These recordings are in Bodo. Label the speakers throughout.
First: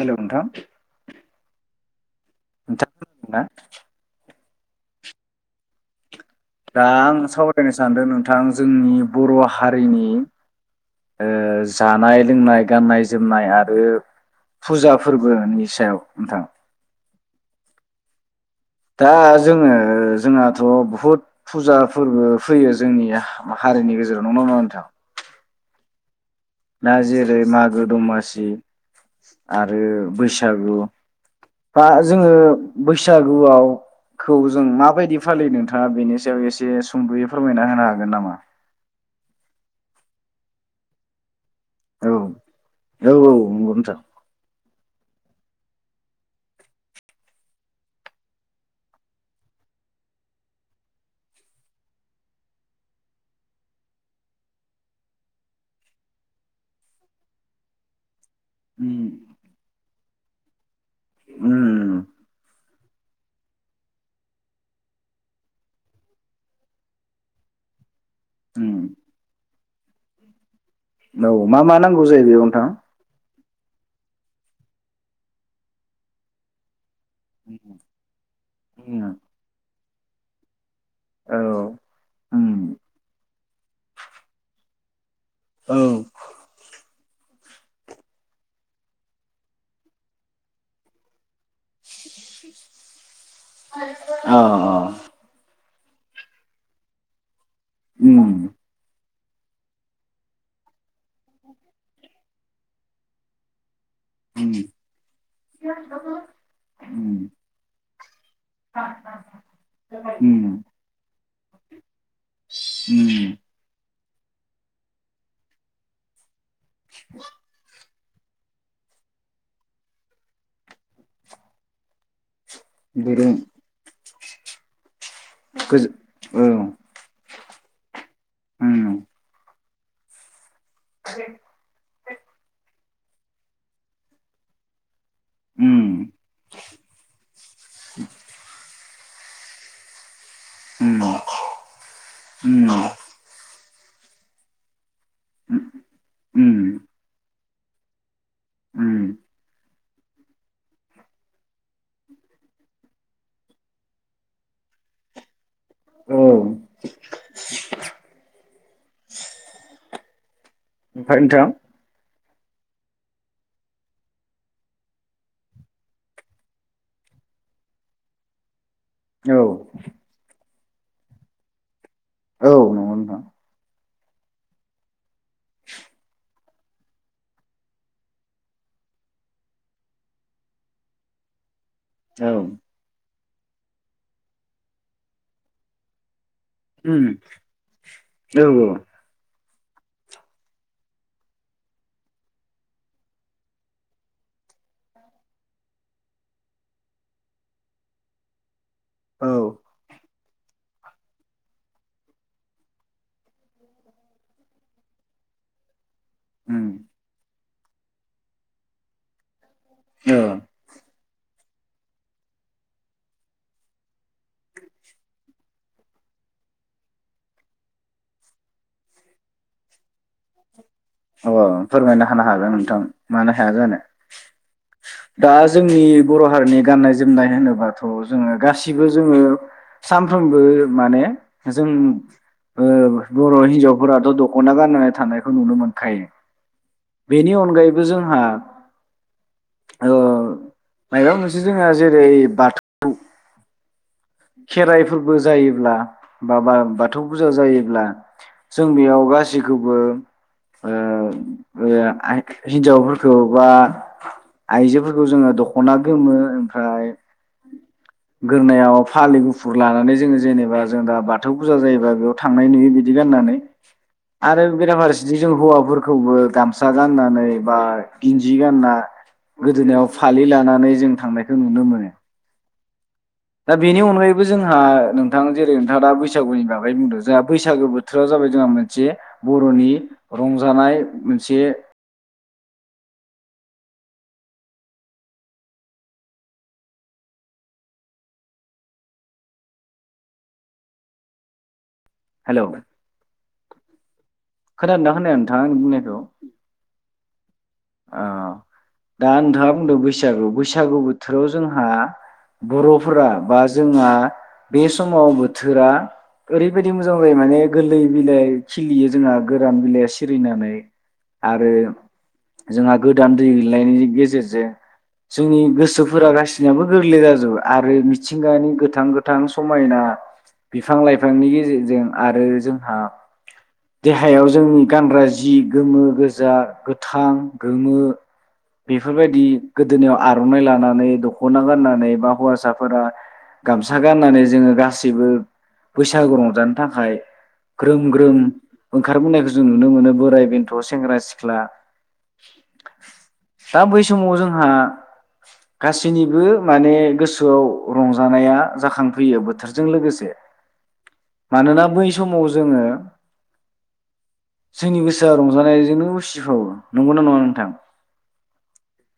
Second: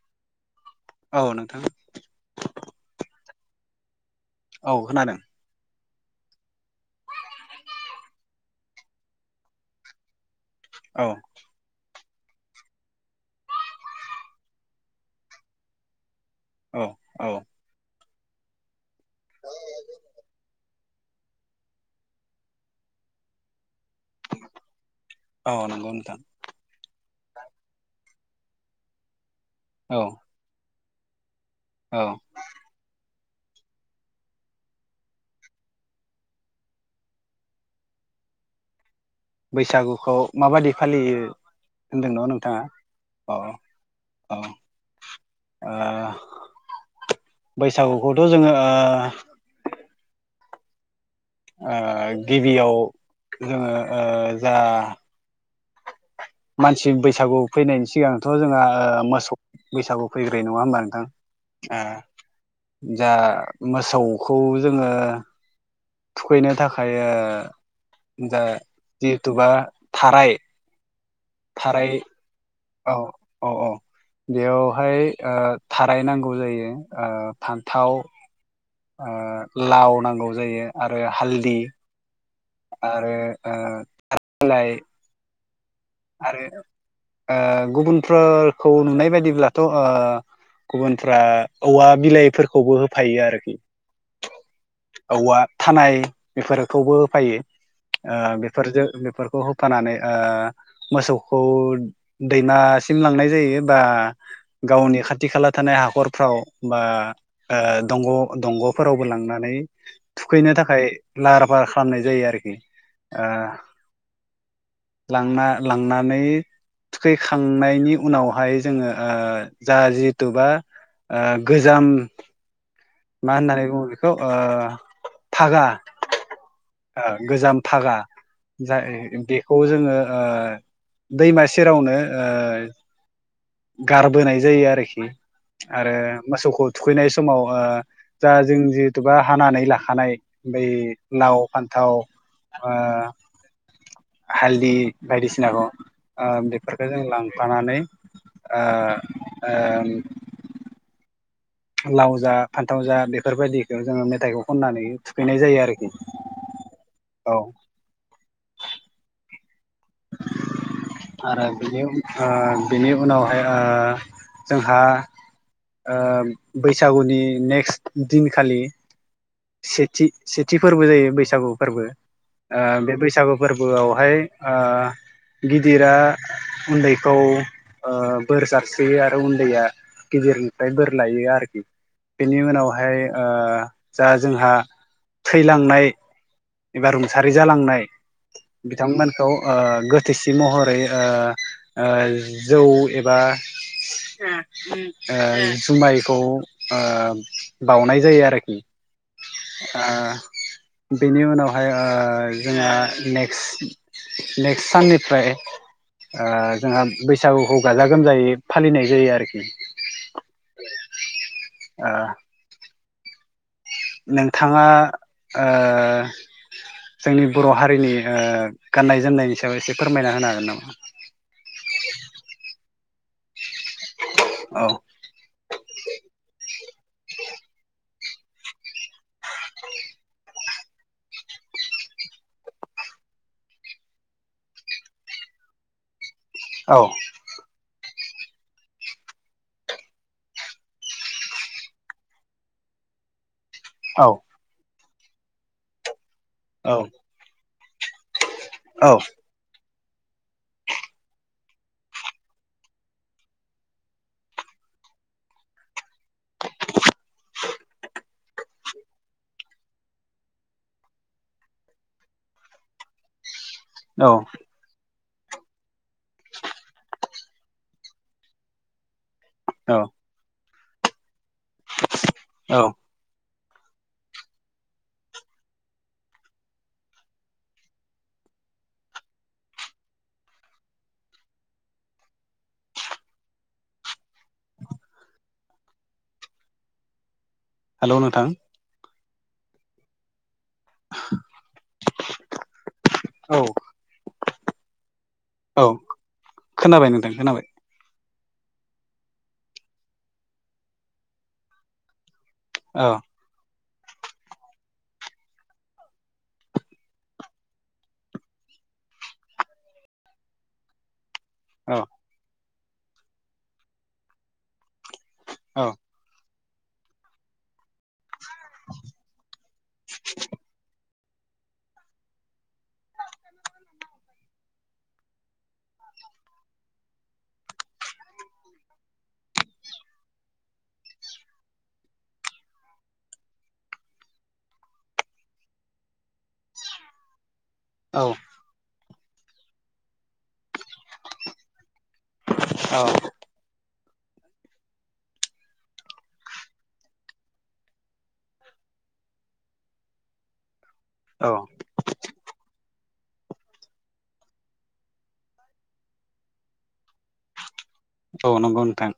Speaker 1: हेल' नोंथां?
Speaker 2: औ नोंथां।
Speaker 1: नोंथांआ खोनादोंना?
Speaker 2: औ खोनादों।
Speaker 1: दा आं सावरायनो सानदों नोंथां जोंनि बर' हारिनि
Speaker 2: औ
Speaker 1: ओ जानाय लोंनाय, गाननाय, जोमनाय आरो फुजा फोरबोनि सायाव। नोंथां।
Speaker 2: औ औ।
Speaker 1: दा जोङो जोंहाथ' बुहुद फुजा फोरबो फैयो जोंनि हा-हारिनि गेजेराव नंगौ ना नङा नोंथां?
Speaker 2: अह नंगौ नोंथां।
Speaker 1: दा जेरै मागो-दमासि आरो
Speaker 2: औ
Speaker 1: बैसागु। बा
Speaker 2: औ
Speaker 1: जोङो बै सागुखौ जों माबायदि फालियो नोंथाङा बेनि सायाव एसे सुंद'यै फोरमायना होनो हागोन नामा?
Speaker 2: बैसागुखौ माबादि फालियो
Speaker 1: औ
Speaker 2: होनदों न' नोंथाङा?
Speaker 1: औ
Speaker 2: अह
Speaker 1: नंगौ नोंथां।
Speaker 2: अह। आ बैसागुखौथ' जोङो ओ गिबियाव जोङो ओ जा मानसि बैसागु फैनायनि सिगां थ' जोंहा ओ
Speaker 1: उम
Speaker 2: मोसौ बैसागु फैग्रोयो नङा होमबा नोंथां?
Speaker 1: उम
Speaker 2: ओ जा मोसौखौ जोङो थुखैनो थाखाय ओ जा
Speaker 1: उम
Speaker 2: जिहेथुबा थाराय
Speaker 1: औ मा मा
Speaker 2: थाराय
Speaker 1: नांगौ जायो बेयाव नोंथां?
Speaker 2: औ अह अह। बेयावहाय ओ थाराय नांगौ जायो। ओ
Speaker 1: उम
Speaker 2: फान्थाव ओ लाव नां गौ जायो। आरो
Speaker 1: औ
Speaker 2: हालदि
Speaker 1: उम
Speaker 2: आरो ओ लाय
Speaker 1: औ
Speaker 2: आरो ओ गुबुनफोरखौ नुनाय बायदिब्लाथ' ओ गुबुनफ्रा औवा बिलाइफोरखौबो हो फायो आरो
Speaker 1: औ अ।
Speaker 2: थानाय बेफोरखौबो होफायो। ओ
Speaker 1: उम
Speaker 2: बेफोरजो बेफोर खौ होफानानै ओ मोसौखौ दैमासिम लांनाय जायो बा
Speaker 1: उम
Speaker 2: गावनि खाथि-खाला थानाय हाखरफ्राव बा
Speaker 1: उम
Speaker 2: ओ दंग' दंग'फोरावबो लांनानै थुखैनो
Speaker 1: उम
Speaker 2: थाखाय लाहार-फाहार खालामनाय जायो आरोखि ओ
Speaker 1: उम
Speaker 2: लांना लांनानै थुखैखांनायनि उनावहाय जोङो ओ जा जिहेथुुबा आ गोजाम
Speaker 1: दिरुं
Speaker 2: मा होन्नानै बुङो बे खौ ओ फागा
Speaker 1: गोजौ औ
Speaker 2: ओ गोजाम फागा जा
Speaker 1: उम
Speaker 2: ओ दे खौ जोङो ओ दैमा सेरावनो ओ गारबोनाय जायो आरोखि
Speaker 1: उम
Speaker 2: आरो मोसौखौ थुखैनाय समाव ओ दा जों जे एबा हानानै लाखानाय बै
Speaker 1: उम
Speaker 2: लाव, फान्थाव ओ
Speaker 1: उम
Speaker 2: हालदि बायदिसिनाखौ ओह
Speaker 1: उम
Speaker 2: बेफोरखो जों लां फानानै आह
Speaker 1: उम
Speaker 2: ओम लावजा फान्थावजा बेफोरबायदिखो जोङो मेथाइखौ खननानै थुखैनाय जायो
Speaker 1: औ
Speaker 2: [inaudible] औ
Speaker 1: ओमफ्राय
Speaker 2: [unintelligible]
Speaker 1: नोंथां
Speaker 2: ओह बिनि उनावहाय ओह जोंहा ओह बैसागुनि नेक्सट दिनखालि
Speaker 1: औ
Speaker 2: थि फोरबो जायो बैसागु फोरबो
Speaker 1: औ
Speaker 2: आह
Speaker 1: नंगौ
Speaker 2: बे
Speaker 1: नोंथां
Speaker 2: बैसागु फोरबोआव हाय आह गिदिरा उन्दैखौ ओह बोर जास्रियो आरो उन्दैया गिदिरनिफ्राय बोर लायो आरोखि
Speaker 1: औ
Speaker 2: बेनि उनावहाय ओह जा जोंहा थैलांनाय एबा
Speaker 1: उम
Speaker 2: रुंसारि जालांनाय
Speaker 1: औ
Speaker 2: बिथांमोनखौ ओह गोथैसि महरै ओह-ओह जौ एबा ओह जुमायखौ ओह बावनाय जायो आरोखि
Speaker 1: औ
Speaker 2: ओ बेनि उनावहाय ओह जोंहा नेक्सट-नेक्सट साननिफ्राय ओह
Speaker 1: उम
Speaker 2: जोंहा बैसागुखौ गाजा गोमजायै फालिनाय जायो आरोखि
Speaker 1: औ
Speaker 2: ओ नोंथाङा ओ जोंनि बर' हारिनि ओ गाननाय जोमनायनि सायाव एसे फोरमायना होनो हागोन नामा?
Speaker 1: औ आं फोरमायना होनो हागोन नोंथां मानो हाया जानो
Speaker 2: औ
Speaker 1: दा जोंनि बर' हारिनि गाननाय जोमनाय होनोबाथ' जोङो गासिबो जोङो सानफ्रोमबो माने जों ओ बर' हिनजावफोराथ' दख'ना गाननानै थानायखौ नुनो मोनो खायनो
Speaker 2: औ
Speaker 1: बेनिअनगायैबो जों आ ओ मायबा मोनसे जोङो जेरै बाथौ
Speaker 2: औ
Speaker 1: खेराइ फोरबो जायोब्ला माबा बाथौ फुजा जायोब्ला जों
Speaker 2: औ
Speaker 1: बेयाव गासैखौबो उम [unintelligible] आइ हिन्जावफोरखौबा आइजोफोरखौ जोङो दख'ना गोमो ओमफ्राय [unintelligible]
Speaker 2: [inaudible]
Speaker 1: फालि गुफुर लानानै जोङो जेनेबा जों दा बाथौ फुजा जायोबा बेयाव थांनाय नुयो बिदि गाननानै आरो बेरा फारसे बिदि जों हौवाफोरखौबो गामसा गाननानै बा गिन्जि गानना
Speaker 2: औ
Speaker 1: गोदोनायाव फालि लानानै जों थांनाय खौ नुनो मोनो
Speaker 2: औ
Speaker 1: दा बेनि अनगायैबो जोंहा नोंथां जेरै नोंथाङा दा बैसागुनि बागै बुंदों जोंहा बैसागो बोथोरा जाबाय जोंहा मोनसे बर'नि रंजानाय मोनसे
Speaker 2: हेलौ नोंथां [inaudible]
Speaker 1: हेलौ
Speaker 2: औ
Speaker 1: खोनादोना खोनाया नोंथाङा आंनि
Speaker 2: औ
Speaker 1: बुंनायखौ?
Speaker 2: खोनाबाय नोंथां खोनाबाय
Speaker 1: औ दा नोंथाङा बुंदों बैसागु बैसागु बोथोराव जोंहा
Speaker 2: औ
Speaker 1: बर'फोरा बा जोंहा बे समाव बोथोरा ओरैबायदि मोजां जायो माने गोरलै बिलाइ खिलियो जोंहा गोरान बिलाइया सिरिनानै आरो
Speaker 2: औ
Speaker 1: जोंहा गोदान दै गोलैनायनि गेजेरजों जोंनि गोसोफोरा गासि नाबो गोरलै जाजोबो आरो मिथिंगानि गोथां गोथां समायना बिफां लाइ फांनि गेजेरजों आरो जोंहा देहायाव जोंनि गानग्रा जि गोमो गोजा गोथां गोमो बेफोरबायदि गोदोनायाव आर'नाइ लानानै दख'ना गाननानै बा हौवासाफोरा गामसा गाननानै जोङो गासैबो बैसागु रंजानो थाखाय ग्रोम
Speaker 2: औ
Speaker 1: ग्रोम ओंखारबोनायखौ जों नुनो मोनो बोराय बेन्थ' सेंग्रा सिख्ला
Speaker 2: औ।
Speaker 1: दा बै समाव जोंहा गासैनिबो माने गोसोआव रंजानाया जाखांफैयो बोथोरजों लोगोसे।
Speaker 2: औ
Speaker 1: मानोना बै समाव जोङो जोंनि गोसोआ रंजानायजोंनो उसिफावो। नंगौना नङा नोंथां?
Speaker 2: औ नंगौ नोंथां।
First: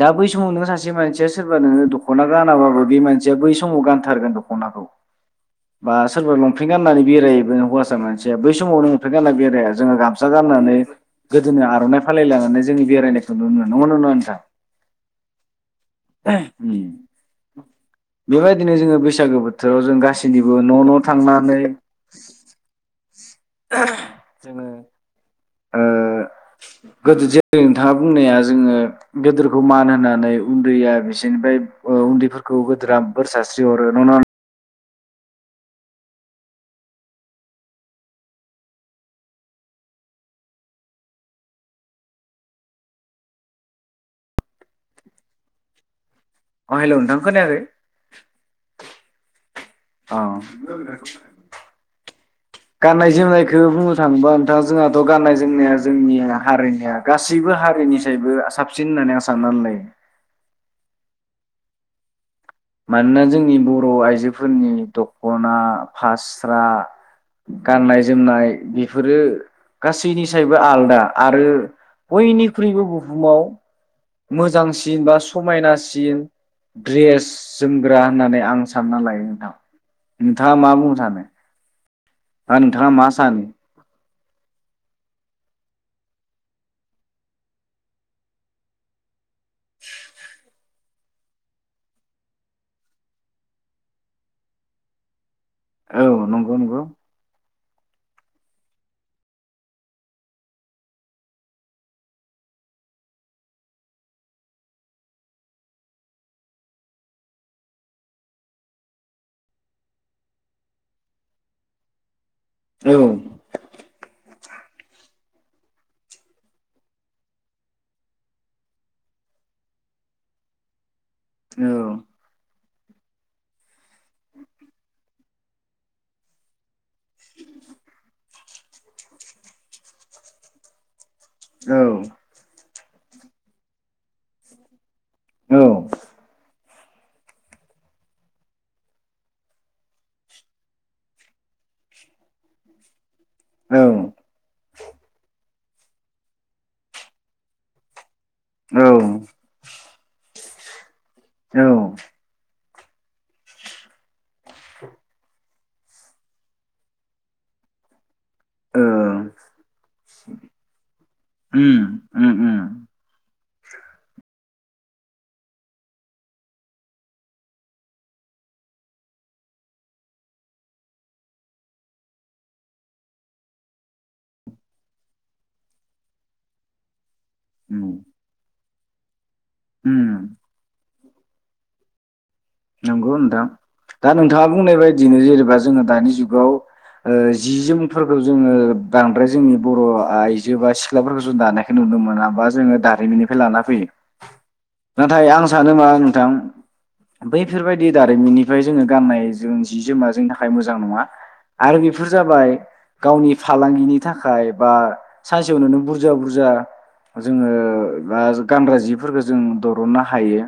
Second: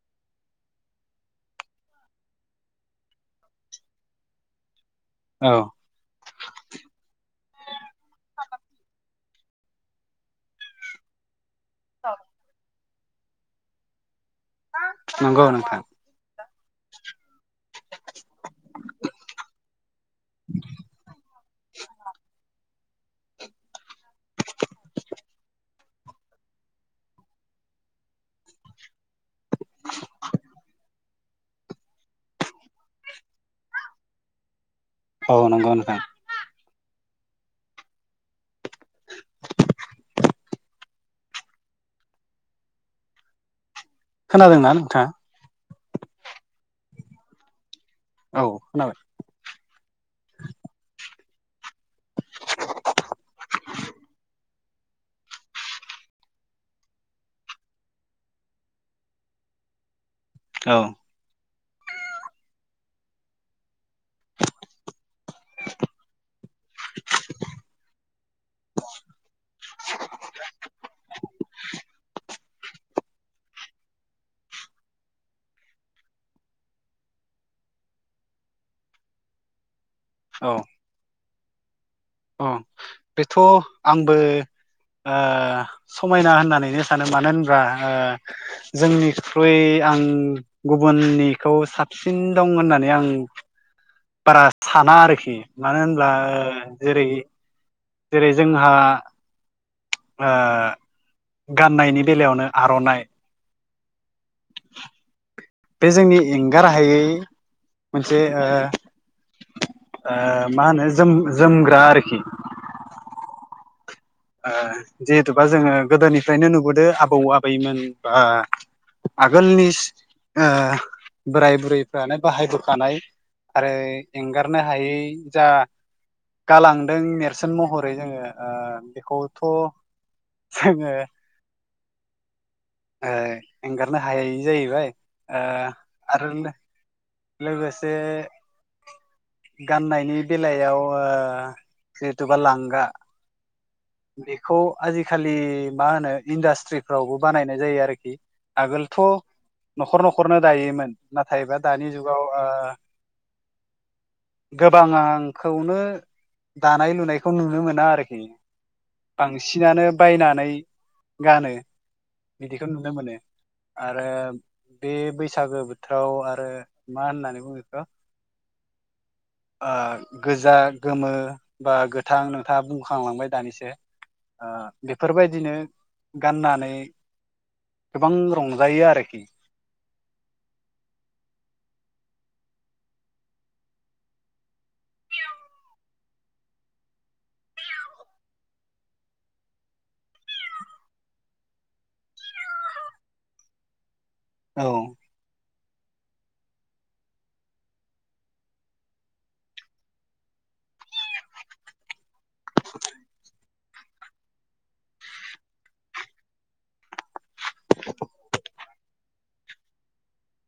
Speaker 1: दा बै समाव नोङो सासे मानसिया सोरबा नोङो दख'ना गानाबाबो बे मानसिया बै समाव गानथारगोन दख'नाखौ।
Speaker 2: औ
Speaker 1: बा सोरबा लंपेन्ट गाननानै बेराय हैबा मानसिया बै समावनो लंपेन्ट गानना बेराया जोङो गामसा गाननानै गोदोनायाव आर'नाइ फालि लानानै जोंनि बेरायनायखौ नुनो नंगौना नङा नोंथां?
Speaker 2: नंगौ नोंथां
Speaker 1: उम बेबायदिनो जोङो बैसागो बोथोराव जों गासैनिबो न' न' थांनानै जोङो ओ गोदो जेरै नोंथाङा बुंनाया जोङो गोदोरखौ मान होनानै उन्दैया बिसोरनिफ्राय उन्दैफोरखौ गोदोरा बोर सस्रि हरो नङो नङा
Speaker 2: औ नंगौ नोंथां खोनादोंना नोंथाङा?
Speaker 1: अ हेल' नोंथां खोनायाखै
Speaker 2: औ खोनाबाय
Speaker 1: अ गाननाय जोमनायखो बुंनो थाङोबा नोंथां जोंहाथ' गाननाय जोमनाया जोंनि हारिनिया गासैबो हारिनिसबो साबसिन होननानै आं साननानै लायो।
Speaker 2: औ
Speaker 1: मानोना जोंनि बर' बर' आइजोफोरनि दख'ना फास्रा गाननाय जोमनाय बेफोरो गासैनिसायबो आलादा आरो बयनिखुइ ख्रुइबो बुहुमाव मोजांसिन बा समायनासिन द्रेस जोमग्रा होननानै आं सानना लायो नोंथां। नोंथाङा मा बुंनो सानो?
Speaker 2: अ
Speaker 1: बा नोंथाङा मा
Speaker 2: बेथ'
Speaker 1: सानो
Speaker 2: आंबो ओ समायना होननानैनो सानो मानो होनब्ला ओ जोंनि ख्रुइ आं गुबुननिखौ साबसिन दं होननानै आं बारा साना आरोखि। मानो
Speaker 1: औ
Speaker 2: होनब्ला
Speaker 1: नंगौ
Speaker 2: ओ
Speaker 1: नंगौ
Speaker 2: जेरै जेरै जोंहा ओ गाननायनि बेलायावनो आर'नाइ बे जोंनि एंगाराहायै मोनसे ओ ओ मा होनो जोमग्रा आरोखि।
Speaker 1: औ।
Speaker 2: ओ जिहेथुबा जोङो गोदोनिफ्रायनो नुबोदों आबौ आबैमोन बा आगोलनि बोराय बुरैफ्रानो बाहाय बो खानाय आरो एंगारनो हायै जा गालांदों नेरसोन महरै जोङो ओ बेखौथ' जोङो
Speaker 1: औ।
Speaker 2: ओ एंगारनो हायै जाहैबाय। ओ
Speaker 1: औ
Speaker 2: आरो लो लोगोसे गाननायनि बेलायाव ओ जिहेथुुबा लांगा
Speaker 1: औ
Speaker 2: बेखौ आजिखालि मा होनो इन्डासट्रिफ्रावबो बानायनाय जायो आरोखि। आगोलथ'
Speaker 1: औ
Speaker 2: न'खर न'खरनो। दायोमोन। नाथायबा
Speaker 1: औ
Speaker 2: दानि
Speaker 1: ओ
Speaker 2: जुगाव ओ। गोबां आं खौनो दानाय लुनायखौ नुनो मोना आरोखि। बांसिनानो बायनानै गानो
Speaker 1: उम उम
Speaker 2: बिदिखौ नुनो मोनो‌। आरो बे बैसागो बोथोराव आरो मा होननानै बुङो बेखौ ओ गोजा गोमो बा गोथां नोंथाङा बुंखांलांबाय। दानिसो ओ बेफोरबायदिनो गाननानै। गोबां रं जायो आरोखि
Speaker 1: उम। नंगौ नोंथां दा नोंथाङा बुंनाय बायदिनो जेनेबा जोङो दानि जुगाव ओ जि जोमफोरखौ जोङो बांद्राय जोंनि बर' आइजो बा सिख्लाफोरखौ जों दानायखो नुनो मोना बा जोङो। दारिमिननिफ्राय लाना फैयो।
Speaker 2: औ
Speaker 1: नाथाय आं। सानो मा नोंथां। बैफोरबायदि दारिमिननिफ्राय जोङो गाननाय जों जि जोमा जोंनि थाखाय मोजां नङा आरो। फोर जाबाय गावनि। फालांगिनि थाखाय बा सानसेयावनो बुरजा बुरजा जोङो बा गानग्रा जिफोरखौ जों दरननो हायो।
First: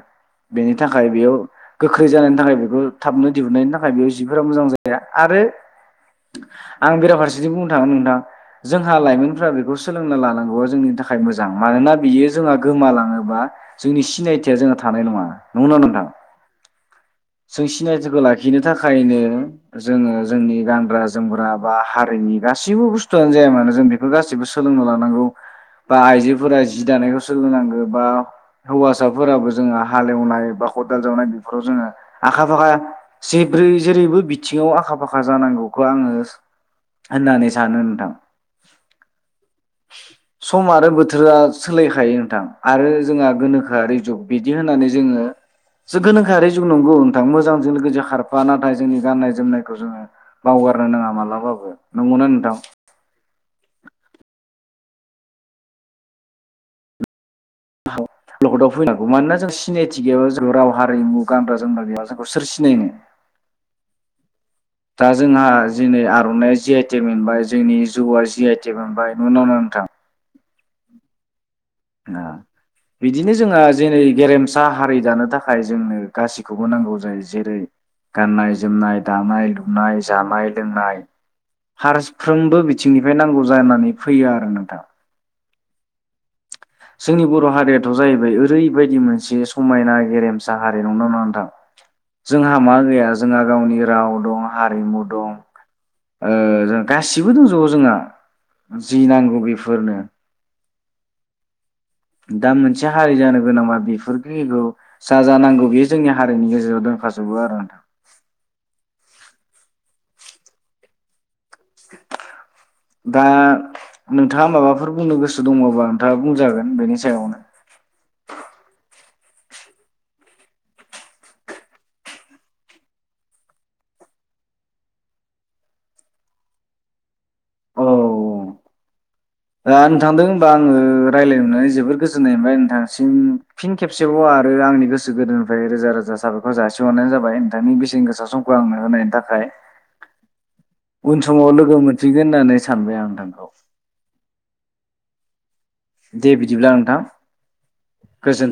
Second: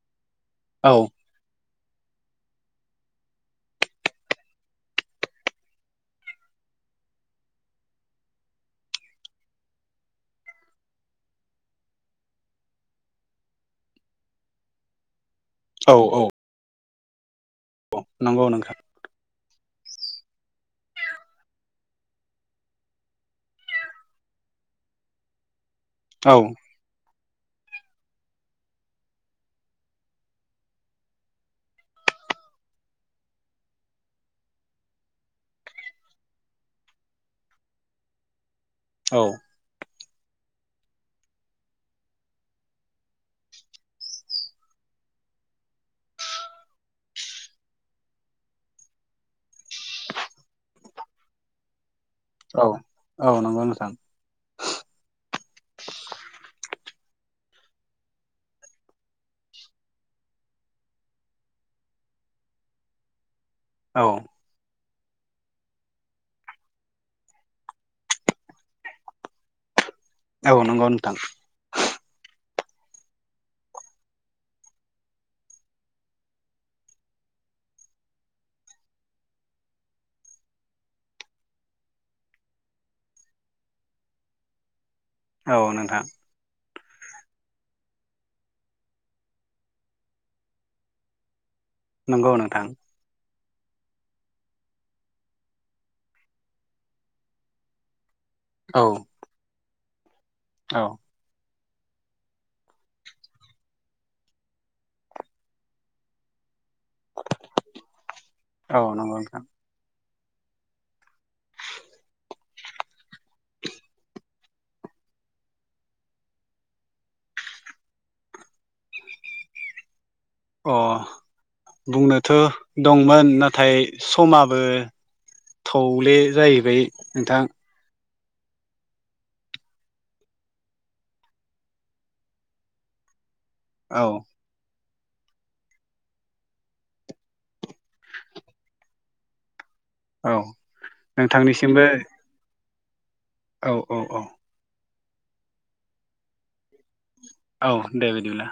Speaker 1: बेनि
Speaker 2: औ
Speaker 1: थाखाय बेयाव। गोख्रै जानायनि थाखाय बेखौ थाबनो दिहुननायनि थाखाय बेयाव जिफोरा मोजां जाया आरो आं बेराफारसेथिं बुंनो थागोन नोंथां जोंहा लाइमोनफोरा बेखौ सोलोंना लानांगौआ जोंनि थाखाय मोजां मानोना बियो जोंहा गोमालाङोबा जोंनि सिनायथिया जोंहा थानाय नङा। नंगना
Speaker 2: औ
Speaker 1: नङा।
Speaker 2: औ
Speaker 1: जों सिनायथिखौ
Speaker 2: नंगौ
Speaker 1: लाखिनो
Speaker 2: नोंथां
Speaker 1: थाखायनो। जोङो जोंनि गानग्रा जोमग्रा बा हारिनि गासैबो बुस्थुआनो जाया मानो जों बेफोर गासिबो सोलोंना लानांगौ। बा
Speaker 2: औ
Speaker 1: आइजोफोरा जि दानायखौ। सोलोंनांगौ बा हौवासाफोराबो जोङो हालेवनाय बा खदाल जावनाय बेफोराव जोङो आखा फाखा जिब्रै जेरैबो बिथिङाव आखा फाखा जानांगौखौ आङो होननानै सानो नोंथां
Speaker 2: औ
Speaker 1: सम आरो बोथोरा सोलायखायो नोंथां आरो जोंहा गोनोखोआरि जुग बिदि होननानै जोङो जो गोनोखोआरि जुग नं गौ नोंथां मोजांजों लोगोसे खारफा नाथाय जोंनि गाननाय जोमनायखौ जोङो बावगारनो नाङा मालाबाबो नंगौना नोंथां
Speaker 2: औ औ नंगौ नोंथां [inaudible]
Speaker 1: [unintelligible] फैनांगौ मानोना जों सिनायथि गैयाबा जों राव हारिमु गानग्रा जोमग्रा गैयाबा जोंखौ सोर सिनायनो
Speaker 2: औ
Speaker 1: दा जोंहा जे नै आर'नाइया जि आइ टेग मोनबाय जोंनि जौआ जि आइ टेग मोनबाय नंगौना नङा नोंथां
Speaker 2: औ नंगौ नोंथां
Speaker 1: बिदिनो जोंहा जेरै गेरेमसा हारि दानो थाखाय जोंनो गासैखौबो नांगौ जायो जेरै गाननाय जोमनाय दानाय लुनाय जानाय लोंनाय फारफ्रोमबो बिथिंनिफ्राय नांगौ जानानै फैयो आरो नोंथां
Speaker 2: औ नोंथां
Speaker 1: जोंनि बर' हारियाथ' जाहैबाय ओरैबायदि मोनसे समायना गेरेमसा हारि नंगौना नङा नोंथां
Speaker 2: नंगौ
Speaker 1: जोंहा
Speaker 2: नोंथां
Speaker 1: मा गैया जोंहा गावनि राव दं हारिमु दं ओ जों गासिबो दंजोबो जोंहा
Speaker 2: औ
Speaker 1: जि नांगौ बे बेफोरनो
Speaker 2: औ
Speaker 1: दा मोनसे हारि जानो गोनांबा बेफोरखिखौ जा जा नांगौ बेयो जोंनि हारिनि गेजेराव दोनखाजोबो आरो नोंथां
Speaker 2: औ नंगौ नोंथां
Speaker 1: दा नों नोंथाङा माबाफोर बुंनो गोसो दंअबा नोंथाङा बुंजागोन बेनि सायावनो
Speaker 2: अ बुंनोथ' दंमोन नाथाय समाबो थौले जाहैबाय नोंथां
Speaker 1: औ दा नोंथांदों होनबा आङो रायजलायनो मोननानै जोबोद गोजोननाय मोनबाय नोंथांसिम फिन
Speaker 2: औ
Speaker 1: खेबसेबाव आरो आंनि गोस गोसो गोरबोनिफ्राय रोजा रोजा साबायखर जासिहरनायानो जाबाय ओम बेसेन गोसा समखौ आंनो होनायनि थाखाय हाय
Speaker 2: औ
Speaker 1: उन समाव लोगो
Speaker 2: नोंथांनिसिमबो
Speaker 1: मोनफिनगोन होननानै सानबाय आं नोंथां
Speaker 2: औ औ औ
Speaker 1: दे बिदिब्ला नोंथां
Speaker 2: औ दे
Speaker 1: गोजोन
Speaker 2: बिदिब्ला